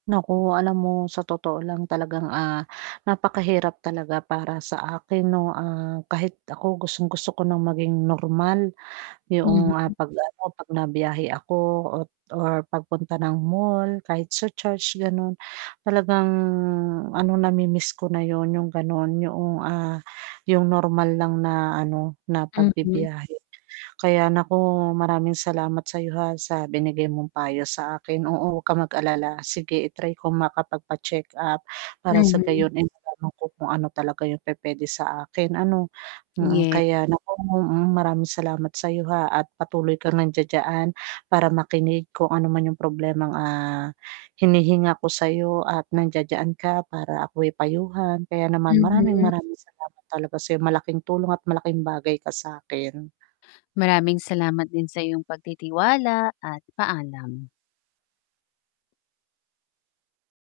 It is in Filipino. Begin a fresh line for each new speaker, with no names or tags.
Naku, alam mo sa totoo lang talagang, ah, napakahirap talaga para sa akin, 'no, ah, kahit ako gustong-gusto ko ng maging normal. Yung
Mhm.
'pag ano, 'pag nabiyahe ako o or pagpunta ng mall kahit sa church, ganun, talagang, ano, namimiss ko na yun yung ganon yoong, ah, yung normal lang na, ano, na
Mm.
pagbibiyahe. Kaya naku, maraming salamat sayo, ha, sa binigay mong payo sa akin oo, huwag kang mag-alala sige i-try ko makapagpa-check-up para sa
Mhm.
gayon eh matanong ko kung ano talaga yung pupuwede sa akin, ano mm.
Ye.
Kaya naku mm, maraming salamat sayo ha, at patuloy kang nandiyan-diyan para makinig kung ano man yung problemang, ah, hinihinga ko sayo at nandiyan ka para ako'y payuhan kaya naman maraming
Mhm.
maraming salamat talaga sayo malaking tulong at malaking bagay ka sakin.
Maraming salamat din sa iyong pagtitiwala at paalam.